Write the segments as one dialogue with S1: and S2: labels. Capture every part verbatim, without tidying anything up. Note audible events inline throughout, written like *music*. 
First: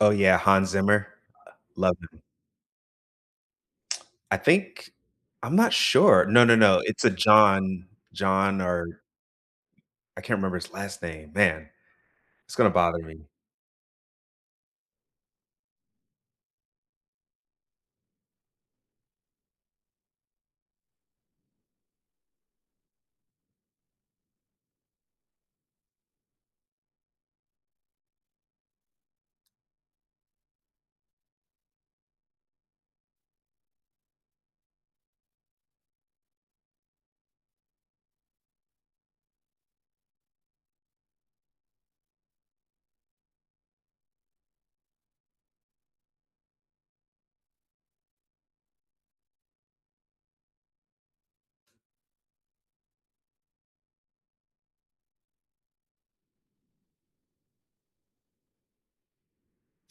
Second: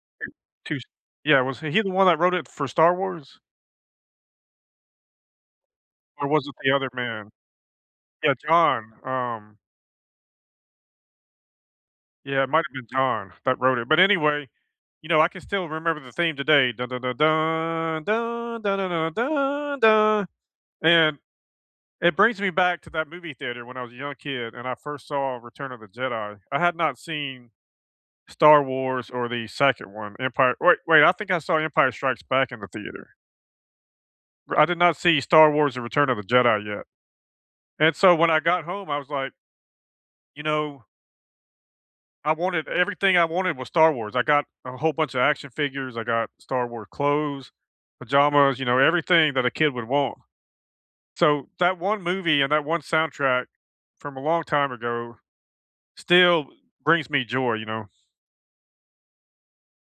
S1: Oh,
S2: *unintelligible*
S1: yeah, Hans
S2: To s
S1: Zimmer.
S2: Yeah, was h he
S1: Uh,
S2: the
S1: love
S2: one that
S1: him.
S2: wrote it for Star Wars?
S1: I think I'm not sure.
S2: Or
S1: No,
S2: was
S1: no,
S2: it the
S1: no,
S2: other
S1: it's a
S2: man?
S1: John
S2: Yeah,
S1: John
S2: John,
S1: or
S2: um
S1: I can't remember his last name. Man.
S2: Yeah, it
S1: It's
S2: might
S1: gonna
S2: have been
S1: bother me.
S2: John that wrote it but, anyway, you know, I can still remember the theme today. *humming* And, it brings me back to that movie theater when I was a young kid and I first saw Return of the Jedi. I had not seen Star Wars or the second one, Empire wait wait, I think I saw Empire Strikes Back in the theater. R I did not see Star Wars and Return of the Jedi yet, and so when I got home, I was like you know I wanted everything I wanted was Star Wars. I got a whole bunch of action figures, I got Star War clothes, pajamas, you know, everything that a kid would want. So that one movie and that one soundtrack from a long time ago still brings me joy, you know.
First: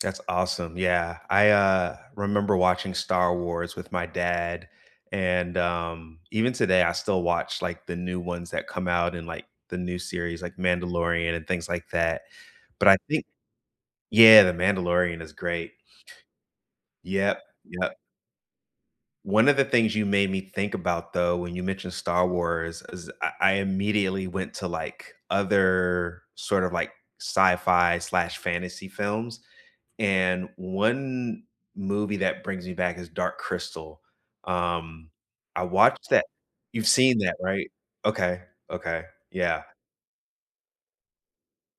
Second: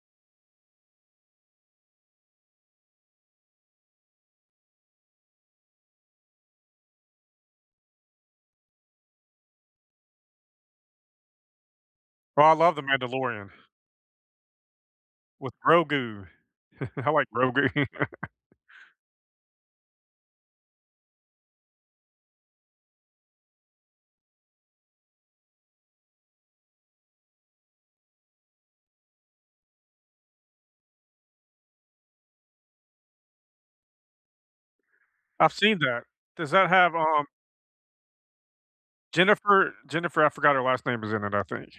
S1: That's awesome, yeah, I, uh, remember watching Star Wars with my dad, and, um, even today I still watch, like, the new ones that come out in, like, the new series, like, Mandalorian and things like that.
S2: Bro, I love The
S1: But I think
S2: Mandalorian.
S1: Yeah, The Mandalorian is
S2: With
S1: great.
S2: Grogu. *chuckles* I like
S1: Yep,
S2: Grogu.
S1: yep.
S2: *laughs*
S1: One of the things you made me think about, though, when you mentioned Star Wars is I I immediately went to, like, other sort of, like, sci-fi slash fantasy films, and one movie that brings me back is Dark Crystal, um,
S2: I've
S1: I
S2: seen that.
S1: watched that
S2: Does that
S1: You've
S2: have,
S1: seen
S2: um
S1: that, right? Okay, okay, yeah.
S2: Jennifer Jennifer I forgot her last name is in it, I think.